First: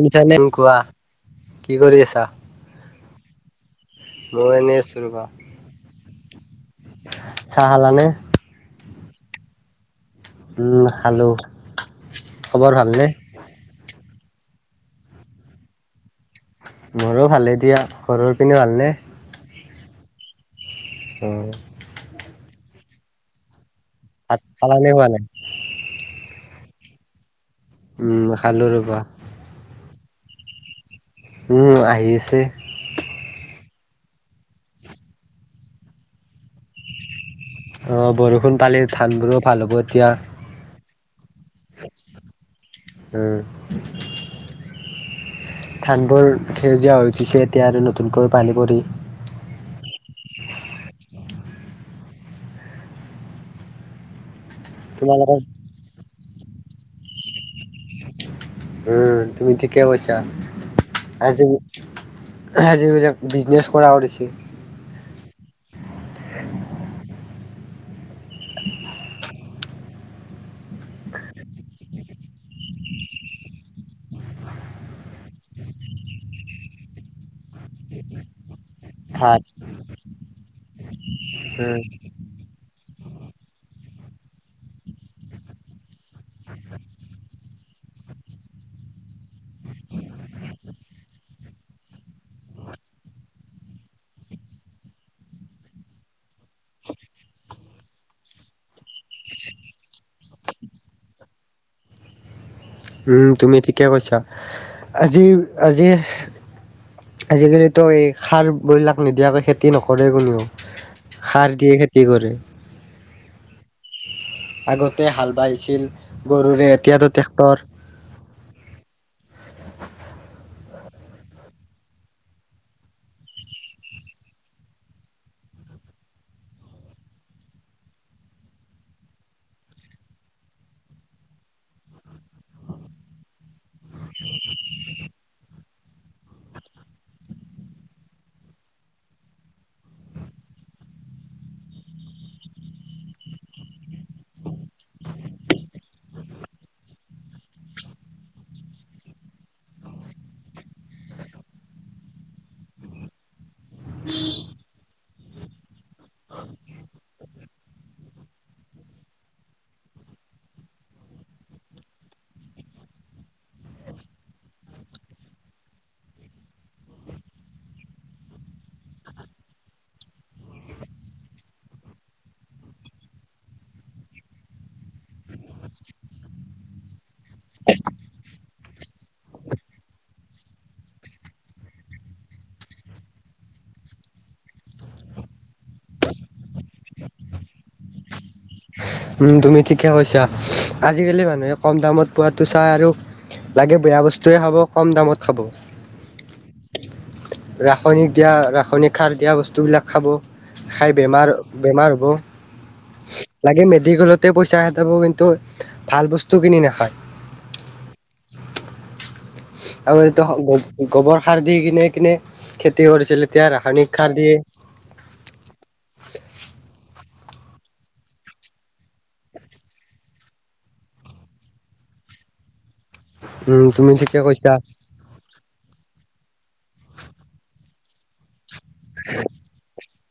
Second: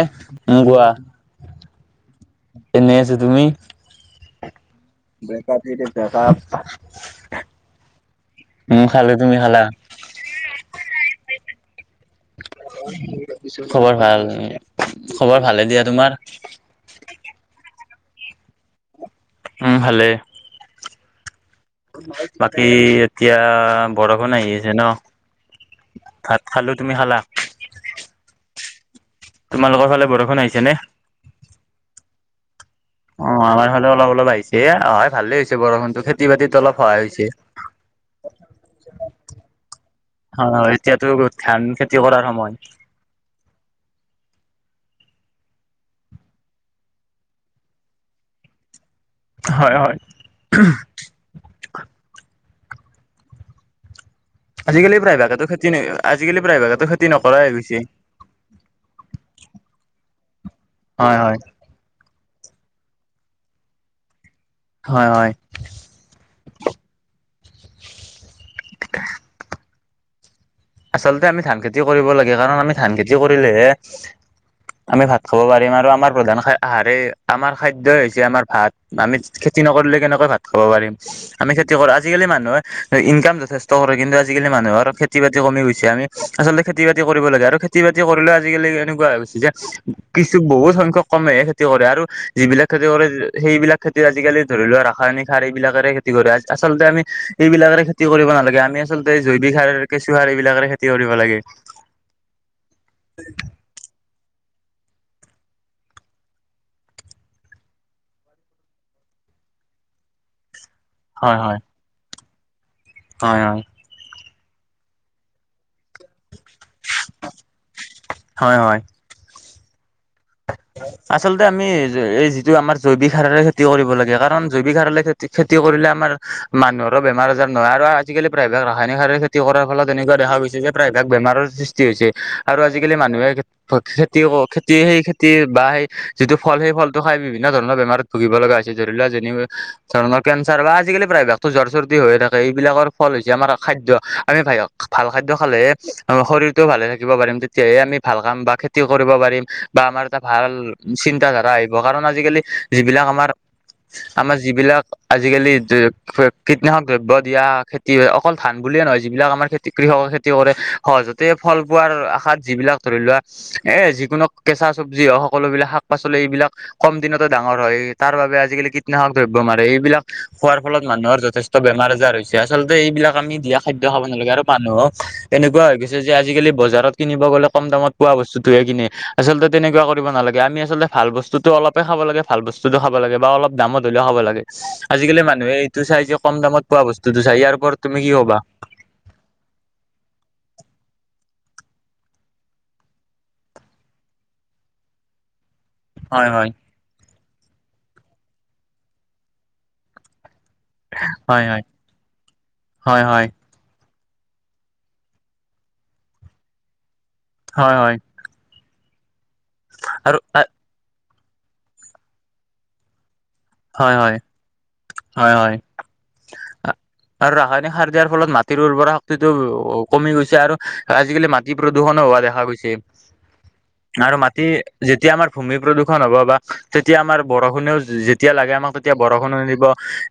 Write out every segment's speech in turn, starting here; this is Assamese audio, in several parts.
এ উম কোৱা, কি কৰি আছা? এনেই আছো, তুমি? মই এনেই আছো ৰবা। ব্ৰেক আপ দি দি, ব্ৰেক আপ। চাহ খালানে? উম, খালো। তুমি খালা? উম, খালো। খবৰ ভালনে? খবৰ ভাল, খবৰ ভালে দিয়া। তোমাৰ? মোৰো ভালে দিয়া। ঘৰৰ পিনে ভালনে? উম, ভালে। উম। বাকী, এতিয়া ভাত বৰষুণ আহি আছে খালানে ন? খোৱা নাই? ভাত খালোঁ। তুমি খালা? উম, খালো ৰবা। তোমালোকৰ ফালে বৰষুণ আহিছে নে? উম, আহিছে। অ, আমাৰ ফালেও অলপ- অলপ আহিছে। এ হয় ভালেই হৈছে। বৰষুণতো খেতি বাতিত অলপ সহায় হৈছে। অ, বৰষুণ পালে ধান বোৰো ভাল হ'ব এতিয়া। অ, এতিয়াতো ধান খেতি কৰাৰ সময়। উম। ধানবোৰ সেউজীয়া হৈ উঠিছে। এতিয়া আৰু নতুনকৈ পানী পৰি। হয়- হয়। আজিকালি তোমালোকৰ প্ৰায়ভাগতো খেতি, আজিকালি প্ৰায়ভাগতো খেতি নকৰাই হৈ গৈছে। উম, তুমি ঠিকে কৈছা। হয় হয় আজি আজিবিলাক বিজনেছ কৰা কৰিছে। হয়- হয়। আচলতে আমি ধান খেতিও কৰিব লাগে। কাৰণ আমি ধান খেতি কৰিলেহে আমি ভাত খাব পাৰিম। আৰু আমাৰ প্ৰধান খা আহাৰেই আমাৰ খাদ্যই হৈছে আমাৰ ভাত। আমি খেতি নকৰিলে কেনেকৈ ভাত খাব পাৰিম। আমি খেতি উম কৰো আজি আজিকালি মানুহে ইনকাম যথেষ্ট কৰে। কিন্তু আজিকালি মানুহৰ খেতি- বাতি কমি গৈছে। আমি আচলতে খেতি- বাতি কৰিব লাগে। আৰু খেতি- বাতি কৰিলেও আজিকালি এনেকুৱা হৈ গৈছে, যে কিছু বহুত সংখ্যাক কমেহে খেতি কৰে। আৰু যিবিলাক খেতি কৰে সেইবিলাক খেতি আজিকালি ধৰি লোৱা, ৰাসায়নিক সাৰ এইবিলাকেৰে খেতি কৰে। আচলতে আমি এইবিলাকেৰে খে খেতি কৰিব নালাগে। আমি আচলতে জৈৱিক সাৰেৰে কেঁচু‌সাৰ এইবিলাকেৰে খেতি কৰিব লাগে। হয়, তুমি ঠিকে কৈছা। আজি- আজি আজিকালিতো এই সাৰবিলাক নিদিয়াকৈ খেতি নকৰে কোনেও। হয় সাৰ হয় দিয়ে খেতি কৰে। হয়- হয়। আগতে হাল বাইছিল গৰুৰে। এতিয়াতো ট্ৰেক্টৰ। হয়- হয়। আচলতে আমি এই যিটো আমাৰ জৈৱিক সাৰৰে খেতি কৰিব লাগে। কাৰণ জৈৱিক সাৰ হ'লে খেতি খেতি কৰিলে আমাৰ, মানুহৰো বেমাৰ আজাৰ নহয়। আৰু আজিকালি প্ৰায়ভাগ ৰাসায়নিক সাৰৰ খেতি খেতি কৰাৰ ফলত এনেকুৱা দেখা গৈছে যে প্ৰায়ভাগ বেমাৰৰ সৃষ্টি হৈছে আৰু আজিকালি মানুহে খেতি অ খেতি সেই খে খেতি বা সেই যিটো ফল সেই ফলটো খাই বিভিন্ন ধৰণৰ বেমাৰত ভুগিব লগা হৈছে ধৰি লোৱা যেনিবা ধৰণৰ কেঞ্চাৰ বা আজিকালি প্ৰায়ভাগতো জ্বৰ চৰ্দি হৈয়ে থাকে এইবিলাকৰ ফল হৈছে আমাৰ খাদ্য আমি ভাইক ভাল খাদ্য খালেহে আমাৰ শৰীৰটো ভালে থাকিব পাৰিম তেতিয়াহে আমি ভাল কাম বা খেতি কৰিব পাৰিম বা আমাৰ এটা ভাল চিন্তাধাৰা আহিব কাৰণ আজিকালি যিবিলাক আমাৰ আমাৰ যিবিলাক আজিকালি দে কীটনাশক দ্ৰব্য দিয়া খেতি হয়, অকল ধান বুলিয়ে নহয় যিবিলাক আমাৰ খেতি কৃষকে খেতি কৰে। সহজতে ফল পোৱাৰ আশাত যিবিলাক ধৰি লোৱা এ যিকোনো কেঁচা চব্জি হওক সকলো বিলাক শাক -পাচলি এইবিলাক কম দিনতে ডাঙৰ হয় তাৰ বাবে আজিকালি কীটনাশক দ্ৰব্য মাৰে এইবিলাক খোৱাৰ ফলত মানুহৰ যথেষ্ট বেমাৰ- আজাৰ হৈছে, আচলতে এইবিলাক আমি দিয়া খাদ্য খাব নালাগে আৰু মানুহক এনেকুৱা হৈ গৈছে যে আজিকালি বজাৰত কিনিব গ'লে কম দামত পোৱা বস্তুটোহে কিনে আচলতে তেনেকুৱা কৰিব নালাগে, আমি আচলতে ভাল বস্তুটো অলপ হে খাব লাগে ভাল বস্তুটো খাব লাগে বা অলপ দামত হ'লেও খাব লাগে। আজিকালি মানুহে এইটো চাই যে কম দামত পোৱা বস্তুটো চাই ইয়াৰ ওপৰত তুমি কি ক'বা? উম তুমি ঠিকে কৈছা, আজিকালি মানুহে কম দামত পোৱাতো চাই আৰু লাগে বেয়া বস্তুয়ে খাব কম দামত খাব। হয় হয়। ৰাসায়নিক দিয়া ৰাসায়নিক সাৰ দিয়া বস্তুবিলাক খাব। খাই বেমাৰ হয় হয় বেমাৰ হয় হ'ব। লাগে মেডিকেলতে পইচা সেদাব কিন্তু ভাল বস্তু কিনি নাখায়। হয় হয়। আৰু এইটো গো গোবৰ সাৰ দি কিনে কিনে খেতি কৰিছিল এতিয়া হয় ৰাসায়নিক হয় সাৰ দিয়ে। হয় হয় আ আৰু ৰাসায়নিক সাৰ দিয়াৰ ফলত মাটিৰ উৰ্বৰা শক্তিটো কমি গৈছে আৰু আজিকালি মাট যি প্ৰদূষণো হোৱা দেখা গৈছে, উম তুমি আৰু ঠিকে মাটি কৈছা যেতিয়া আমাৰ ভূমি প্ৰদূষণ হ'ব বা তেতিয়া আমাৰ বৰষুণেও যেতিয়া লাগে আমাক তেতিয়া বৰষুণো নিদিব।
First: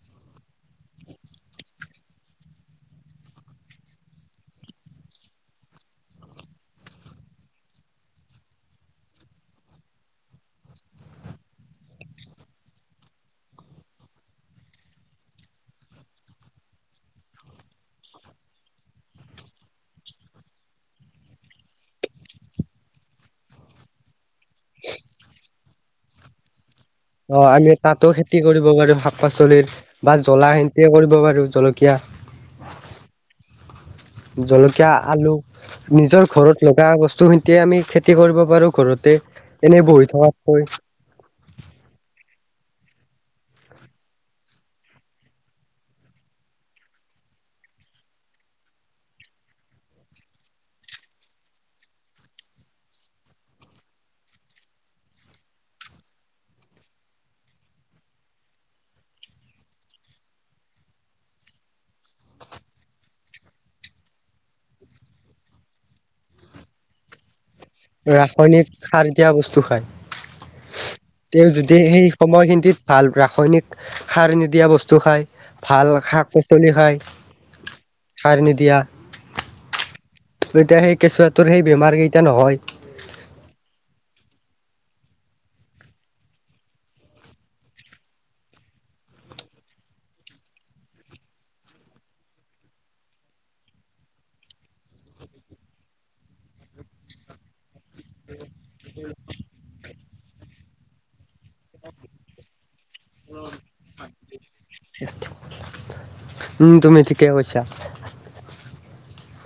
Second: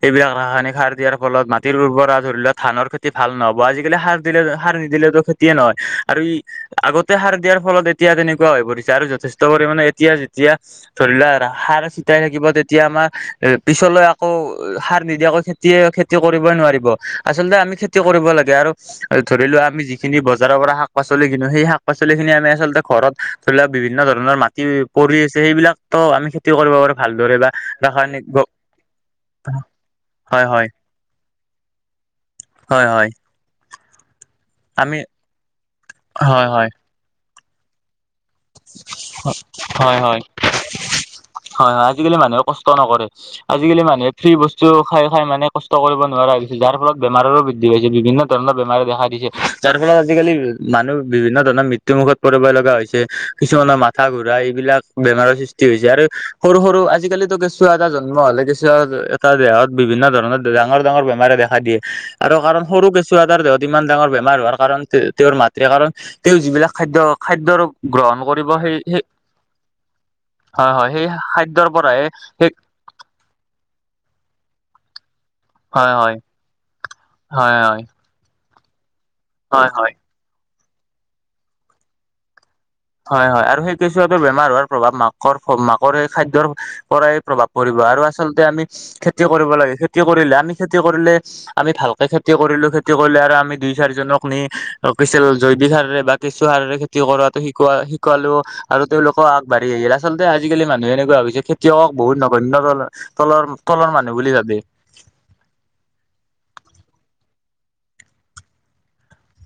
এইবিলাক ৰাসায়নিক সাৰ দিয়াৰ ফলত মাটিৰ উৰ্বৰা ধৰিলেও ধানৰ খেতি ভাল নহব আজিকালি সাৰ দিলে সাৰ নিদিলেতো খে তিয়ে নহয় আৰু ই আগতে সাৰ দিয়াৰ ফলত এতিয়া তেনেকুৱা হৈ পৰিছে আৰু যথেষ্ট পৰিমণে এতিয়া যেতিয়া ধৰিলোৱা সাৰ চিতিয়াই থাকিব তে এতিয়া আমাৰ পিছলৈ আকৌ সাৰ নিদিয়াকৈ খেতিয়ে খেতি কৰিবই নোৱাৰিব। আচলতে আমি খেতি কৰিব লাগে আৰু ধৰিলোৱা আমি যিখিনি বজাৰৰ পৰা শাক- পাচলি কিনো সেই শাক- পাচলি খিনি আমি আচলতে ঘৰত ধৰি লোৱা বিভিন্ন ধৰণৰ মাটি পৰি আছে সেইবিলাকতো আমি খেতি কৰিব পাৰো অ ভালদৰে বা আমি তাতো ৰাসায়নিক খেতি কৰিব পাৰো শাক-পাচলিৰ বা হয় জলা হয় খেতি কৰিব পাৰোঁ জলকীয়া। হয় হয়। জলকীয়া, আমি আলু নিজৰ হয় ঘৰত হয় লগা বস্তুখিনিতে আমি খেতি কৰিব পাৰোঁ ঘৰতে হয় এনেই হয় বহি থকাতকৈ। হয় হয়, আজিকালি মানুহে কষ্ট নকৰে। আজিকালি মানুহে ফ্ৰী বস্তু খাই খাই মানে কষ্ট কৰিব নোৱাৰা হৈ গৈছে, যাৰ ফলত বেমাৰৰো বৃদ্ধি হৈছে বিভিন্ন ধৰণৰ বেমাৰে দেখা দিছে যাৰ ফলত আজিকালি মানুহ বিভিন্ন ধৰণৰ মৃত্যু মুুখত পৰিব লগা হৈছে। কিছুমানৰ মাথা ঘূৰা এইবিলাক বেমাৰৰ সৃষ্টি হৈছে আৰু সৰু সৰু আজিকালিতো কি কেঁচু এটা জন্ম হলে কেঁচুৱা এটা দেহত বিভিন্ন ধৰণৰ ডাঙৰ ডাঙৰ বেমাৰে দেখা দিয়ে। আৰু কাৰণ সৰু কেঁচুৱাটাৰ দেহত ইমান ডাঙৰ বেমাৰ হোৱাৰ কাৰণ তেওঁৰ মাতৃ কাৰণ তেওঁ যিবিলাক খাদ্য খাদ্যৰ গ্ৰহণ কৰিব সেই সেই সাৰ দিয়া বস্তু খায়, হয় হয় সেই তেওঁ খাদ্যৰ যদি পৰাহে সেই সময়খিনিত ভাল ৰাসায়নিক সাৰ নিদিয়া বস্তু খায়। ভাল হয় হয় শাক পাচলি খাই হয় হয় সাৰ নিদিয়া। হয় হয়। এতিয়া সেই কেঁচুৱাটোৰ সেই বেমাৰকেইটা নহয়। হয় হয়, আৰু সেই কিছুুৱটোৰ বেমাৰ হোৱাৰ প্ৰভাৱ মাকৰ মাকৰ এই খাদ্যৰ পৰাই প্ৰভাৱ পৰিব আৰু আচলতে আমি খেতি কৰিব লাগে খেতি কৰিলে আমি খেতি কৰিলে আমি ভালকে খেতি কৰিলো খেতি কৰিলে আৰু আমি দুই চাৰিজনক নি কিছিল জৈৱিক সাৰৰে বা কেঁচু সাৰৰে খেতি কৰা শিকোৱা শিকালো আৰু তেওঁলোকক বাঢ়ি আহিল আচলতে আজিকালি মানুহে এনেকুৱা হৈছে খেতিয়ক বহুত ন তলৰ তলৰ মানুহ বুলি ভাবে। উম তুমি ঠিকেই কৈছা।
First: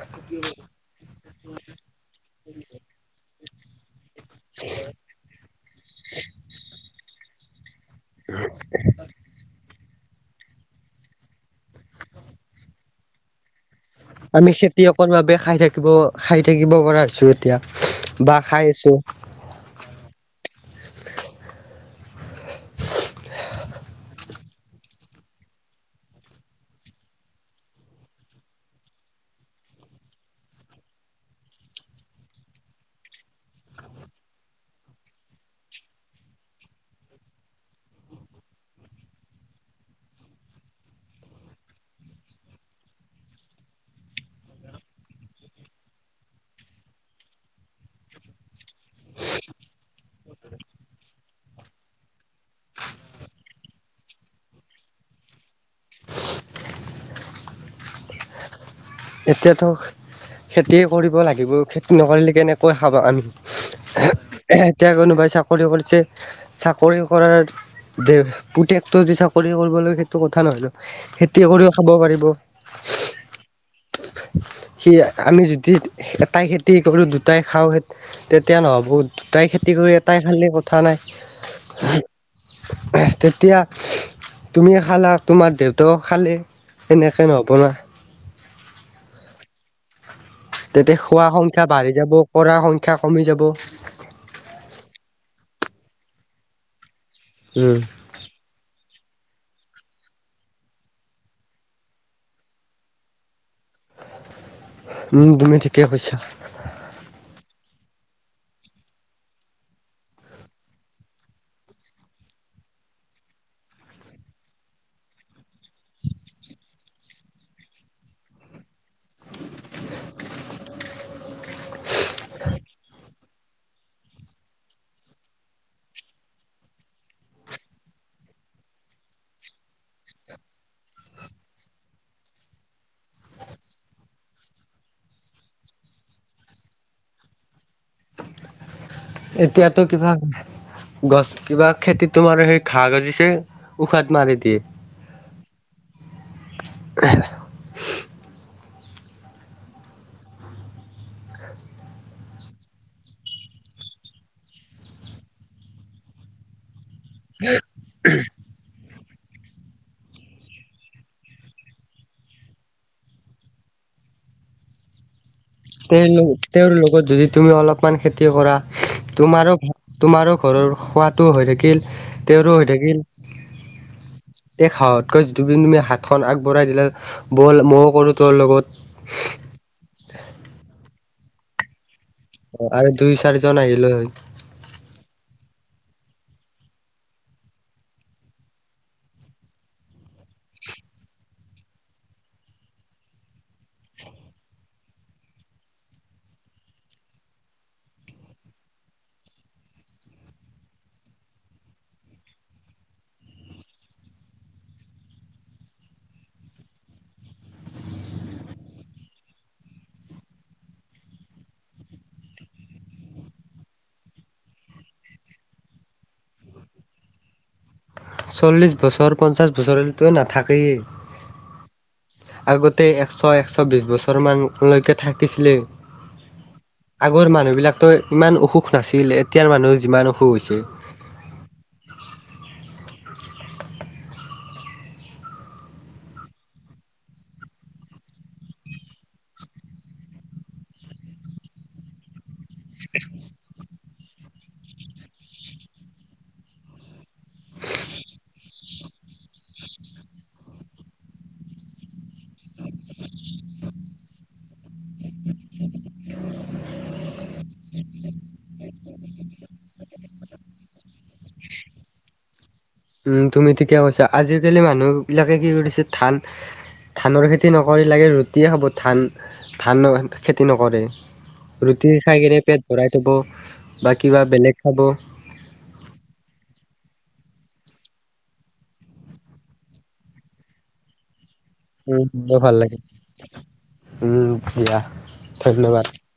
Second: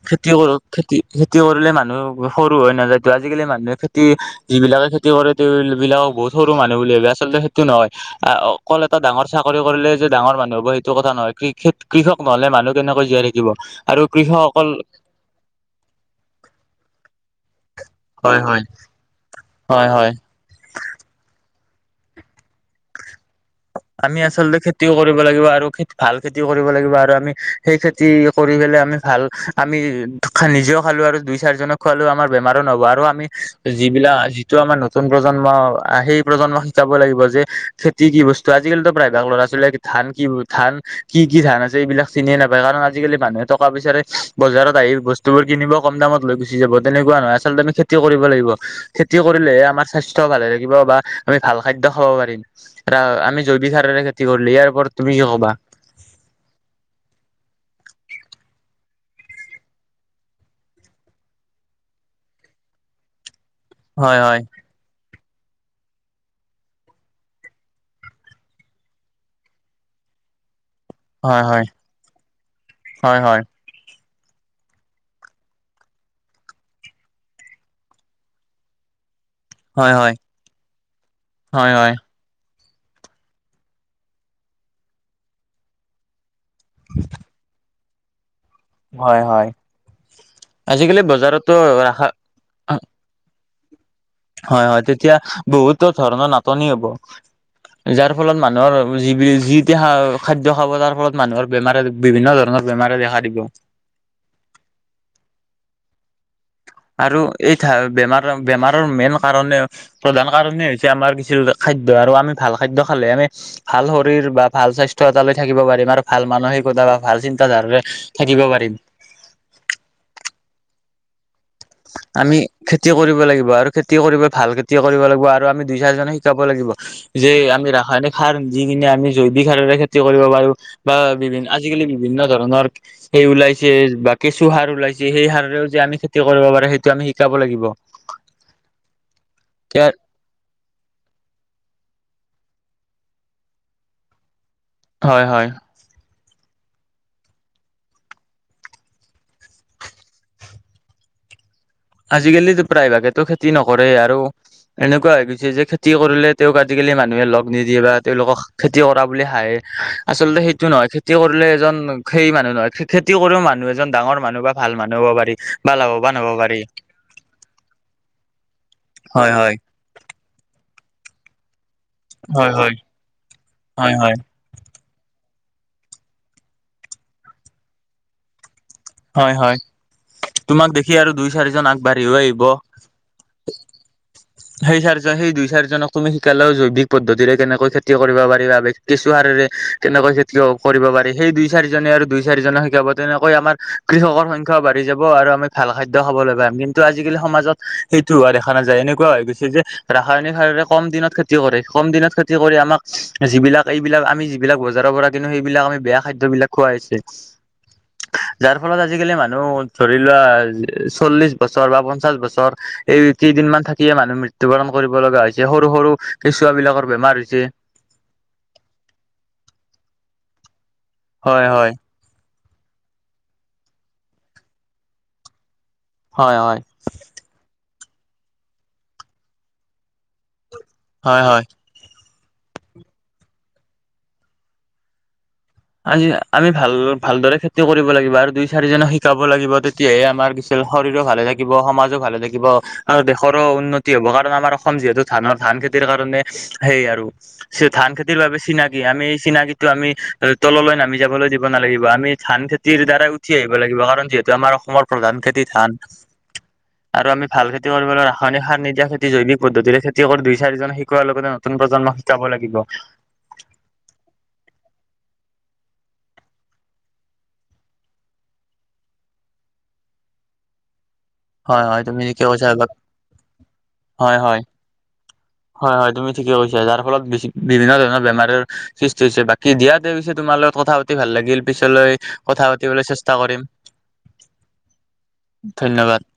খেতি কৰা খেতি খেতি কৰিলে মানুহ সৰু হৈ নাযায়টো, আজিকালি মানুহে খেতি যিবিলাকে খে তি কৰে তেওঁ বিলাকক বহুত সৰু মানুহ বুলি ভাবে আচলতে সেইটো নহয়। আহ অকল এটা ডাঙৰ চাকৰি কৰিলে যে ডাঙৰ মানুহ হব সেইটো কথা নহয়, কৃ কৃষক নহলে মানুহ কেনেকৈ জীয়াই থাকিব। আৰু আমি কৃষকসকল খেতিয়কৰ বাবে খাই থাকিব খাই থাকিব পৰা হৈছো এতিয়া বা হয় হয় খাই আছো। হয় হয়। আমি আচলতে খেতিও কৰিব লাগিব, আৰু খ ভাল খেতিও কৰিব লাগিব আৰু আমি সেই খে তি কৰি পেলাই আমি ভাল আমি নিজেও খালো আৰু দুই চাৰিজনক খোৱালোও আমাৰ বেমাৰো নহব, আৰু আমি যিবিলাক যিটো আমাৰ নতুন প্ৰজন্ম সেই প্ৰজন্মক শিকাব লাগিব যে খেতি কি বস্তু ত' আজিকালিতো প্ৰায়ভাগ ল'ৰা ছোৱালীয়ে ধান কি ধান কি কি ধান আছে এইবিলাক চিনিয়ে নাপায়, কাৰণ আজিকালি মানুহে টকা পইচাৰে বজাৰত আহি বস্তুবোৰ কিনিব কম দামত লৈ গুচি যাব তেনেকুৱা নহয়, আচলতে আমি খেতি কৰিব লাগিব। খেতি কৰিলেহে আমাৰ স্বাস্থ্য ভালে থাকিব বা আমি ভাল খাদ্য খাব পাৰিম। ৰা আমি জৈৱ সাৰেৰে খেতি কৰিল ইায়াৰ ওপৰত তুমি কি কবা? এতিয়াতো খেতিয়ে কৰিব লাগিব, খেতি নকৰিলে কেনেকৈ খাব আমি। হয় হয় এতিয়া কোনোবাই চাকৰি কৰি কৰিছে। চাকৰি কৰাৰ দে পুতেকটো যে চাকৰি কৰিবলৈ সেইটো কথা নহয় ন। হয় খেতি কৰিও খাব পাৰিব। হয় হয়। সি আমি যদি এটাই খেতি কৰো দুটাই খাওঁ। তেতিয়া নহব, দুটাই খেতি কৰি হয় হয় হয় এটাই খালে কথা নাই। হয় হয় তেতিয়া তুমিও খালা তোমাৰ দেউতাও খালে। এনেকে নহ'ব ন'। হয় হয়, তেতিয়া আজিকালি খোৱা বজাৰতো সংখ্যা বাঢ়ি যাব ৰাসা কৰা সংখ্যা কমি যাব। হয় হয়, তেতিয়া বহুতো ধৰণৰ নাটনি হ'ব। উম যাৰ ফলত মানুহৰ যি যিটি খাদ্য খাব তাৰ ফলত মানুহৰ বেমাৰে বিভিন্ন ধৰণৰ বেমাৰে দেখা দিব। উম, তুমি ঠিকে কৈছা। আৰু এই বেমাৰৰ বেমাৰৰ মেইন কাৰণে প্ৰধান কাৰণে হৈছে আমাৰ কিছু খাদ্য, আৰু আমি ভাল খাদ্য খালে আমি ভাল শৰীৰ বা ভাল স্বাস্থ্য এটালৈ থাকিব পাৰিম আৰু ভাল মানসিকতা বা ভাল চিন্তাধাৰাৰে থাকিব পাৰিম [unintelligible] আমি খেতি কৰিব লাগিব আৰু খেতি কৰিব ভাল খেতি কৰিব লাগিব আৰু আমি দুই চাৰিজনে শিকাব লাগিব যে আমি ৰাসায়নিক সাৰ দি কিনে আমি জৈৱিক সাৰৰে খেতি কৰিব পাৰো বা বিভিন্ আজিকালি বিভিন্ন ধৰণৰ সেই ওলাইছে বা কেঁচু সাৰ ওলাইছে সেই সাৰও যে আমি খেতি কৰিব পাৰো সেইটো আমি শিকাব লাগিব এতিয়াতো কিবা গছ কিবা খেতিত তোমাৰ সেই ঘাঁহ গজিছে উশাত মাৰি দিয়ে হয় হয় হে হে আজিকালিতো প্ৰায়ভাগেতো খেতি নকৰেই আৰু এনেকুৱা হৈ গৈছে যে তি কৰিলে তেওঁক আজিকালি মানুহে লগ নিদিয়ে বা তেওঁলোকক খেতি কৰা বুলি হাঁহে আচল্ততে সেইটো নহয় খেতি কৰিলে এজন খেই মানুহ নহয় খেতি কৰি মানুহ এজন ডাঙৰ মানুহ বা ভাল মানুহ হ'ব পাৰি বা তেওঁ লাভৱান হ'ব পাৰি তেওঁৰ যদি তুমি অলপমান খেতি কৰা হয় তোমাৰো হয় ভাল তোমাৰো ঘৰৰ খোৱাটো হৈ থাকিল হয় তেওঁৰো হৈ হয় থাকিল হয় হয় এই খাঁওহতকৈ যি তুমি হাতখন আগবঢ়াই দিলা বল মইয় কৰো তোৰ লগত হয় হয় তোমাক দেখি আৰু দুই চাৰিজন আগ অ', আৰু দুই চাৰিজন আহিল হয় সেই চাৰজন সেই দুই চাৰজনক তুমি শিকালেও জৈৱিক পদ্ধতিৰে কেনেকৈ খেতি কৰিব পাৰি বা কেঁচু সাৰৰে কেনেকৈ খেতি কৰিব পাৰে সেই দুই চাৰিজনে আৰু দুই চাৰিজনক শিকাব তেনেকৈ আমাৰ কৃষকৰ সংখ্যাও বাঢ়ি যাব আৰু আমি ভাল খাদ্য খাবলৈ পাম কিন্তু আজিকালি সমাজত সেইটো হোৱা দেখা নাযায় এনেকুৱা হৈ গৈছে যে ৰাসায়নিক সাৰৰে কম দিনত খেতি কৰে কম দিনত খেতি কৰি আমাক যিবিলাক এইবিলাক আমি যিবিলাক বজাৰৰ পৰা কিন্তু সেইবিলাক আমি বেয়া খাদ্যবিলাক খুৱাইছে [unintelligible] যাৰ ফলত আজিকালি মানুহ ধৰি লোৱা চল্লিশ বছৰ বা পঞ্চাশ বছৰ এই কেইদিনমান থাকিয়ে মানুহে মৃত্যু বৰণ কৰিব লগা হৈছে সৰু সৰু কেঁচুৱ বিলাকৰ বেমাৰ হৈছে চল্লিশ বছৰ পঞ্চাশ বছৰলৈতো নাথাকেই হয়, হয় আগতে এশ এশ বি বছৰমানলৈকে থাকিছিলে হয় হয় আগৰ মানুহবিলাকতো ইমান অসুখ নাছিল এতিয়াৰ মানুহ যিমান অসুখ হৈছি হয়, হয় আজি আমি ভাল ভালদৰে খেতি কৰিব লাগিব আৰু দুই চাৰিজনক শিকাব লাগিব তেতিয়াহে আমাৰ কিছ এইফালে শৰীৰো ভালে থাকিব সমাজো ভালে থাকিব আৰু দেশৰো উন্নত তি হ'ব কাৰণ আমাৰ অসম যিহেতু ধানৰ ধান খেতিৰ কাৰণে সেই আৰু চি ধান খেতিৰ বাবে চিনাকি আমি এই চিনাকীটো আমি তললৈ নামি যাবলৈ দিব নালাগিব আমি ধান খেতিৰ দ্বাৰাই উঠি আহিব লাগিব কাৰণ যিহেতু আমাৰ অসমৰ প্ৰধান খেতি ধান [unintelligible] আৰু আমি ভাল খেতি কৰিবলৈ ৰাসায়নিক সাৰ নিদিয়া খেতি জৈৱিক পদ্ধতিৰে খেতি কৰো দুই চাৰিজননে শিকোৱাৰ লগতে নতুন প্ৰজন্মক শিকাব লাগিব উম তুমি ঠিকে কৈছা। আজিকালি মানুহবিলাকে কি কৰিছে ধান ধানৰ খেতি নকৰি লাগে ৰুটিয়ে খাব ধান ধান খেতি নকৰে। হয় হয় ৰুটি তুমি খাই ঠিকে কিনে কৈছা পেট ভৰাই থব, বা হয় কিবা হয় বেলেগ খাব। হয় হয় তুমি ঠিকে কৈছা। যাৰ ফলত বিভিন্ন ধৰণৰ বেমাৰৰ সৃষ্টি হৈছে। বাকী দিয়াতে পিছে তোমাৰ লগত কথা পাত তি ভাল লাগিল। পিছলৈ উম বৰ কথা ভাল লাগে পাতিবলৈ চেষ্টা কৰিম। উম দিয়া ধন্যবাদ।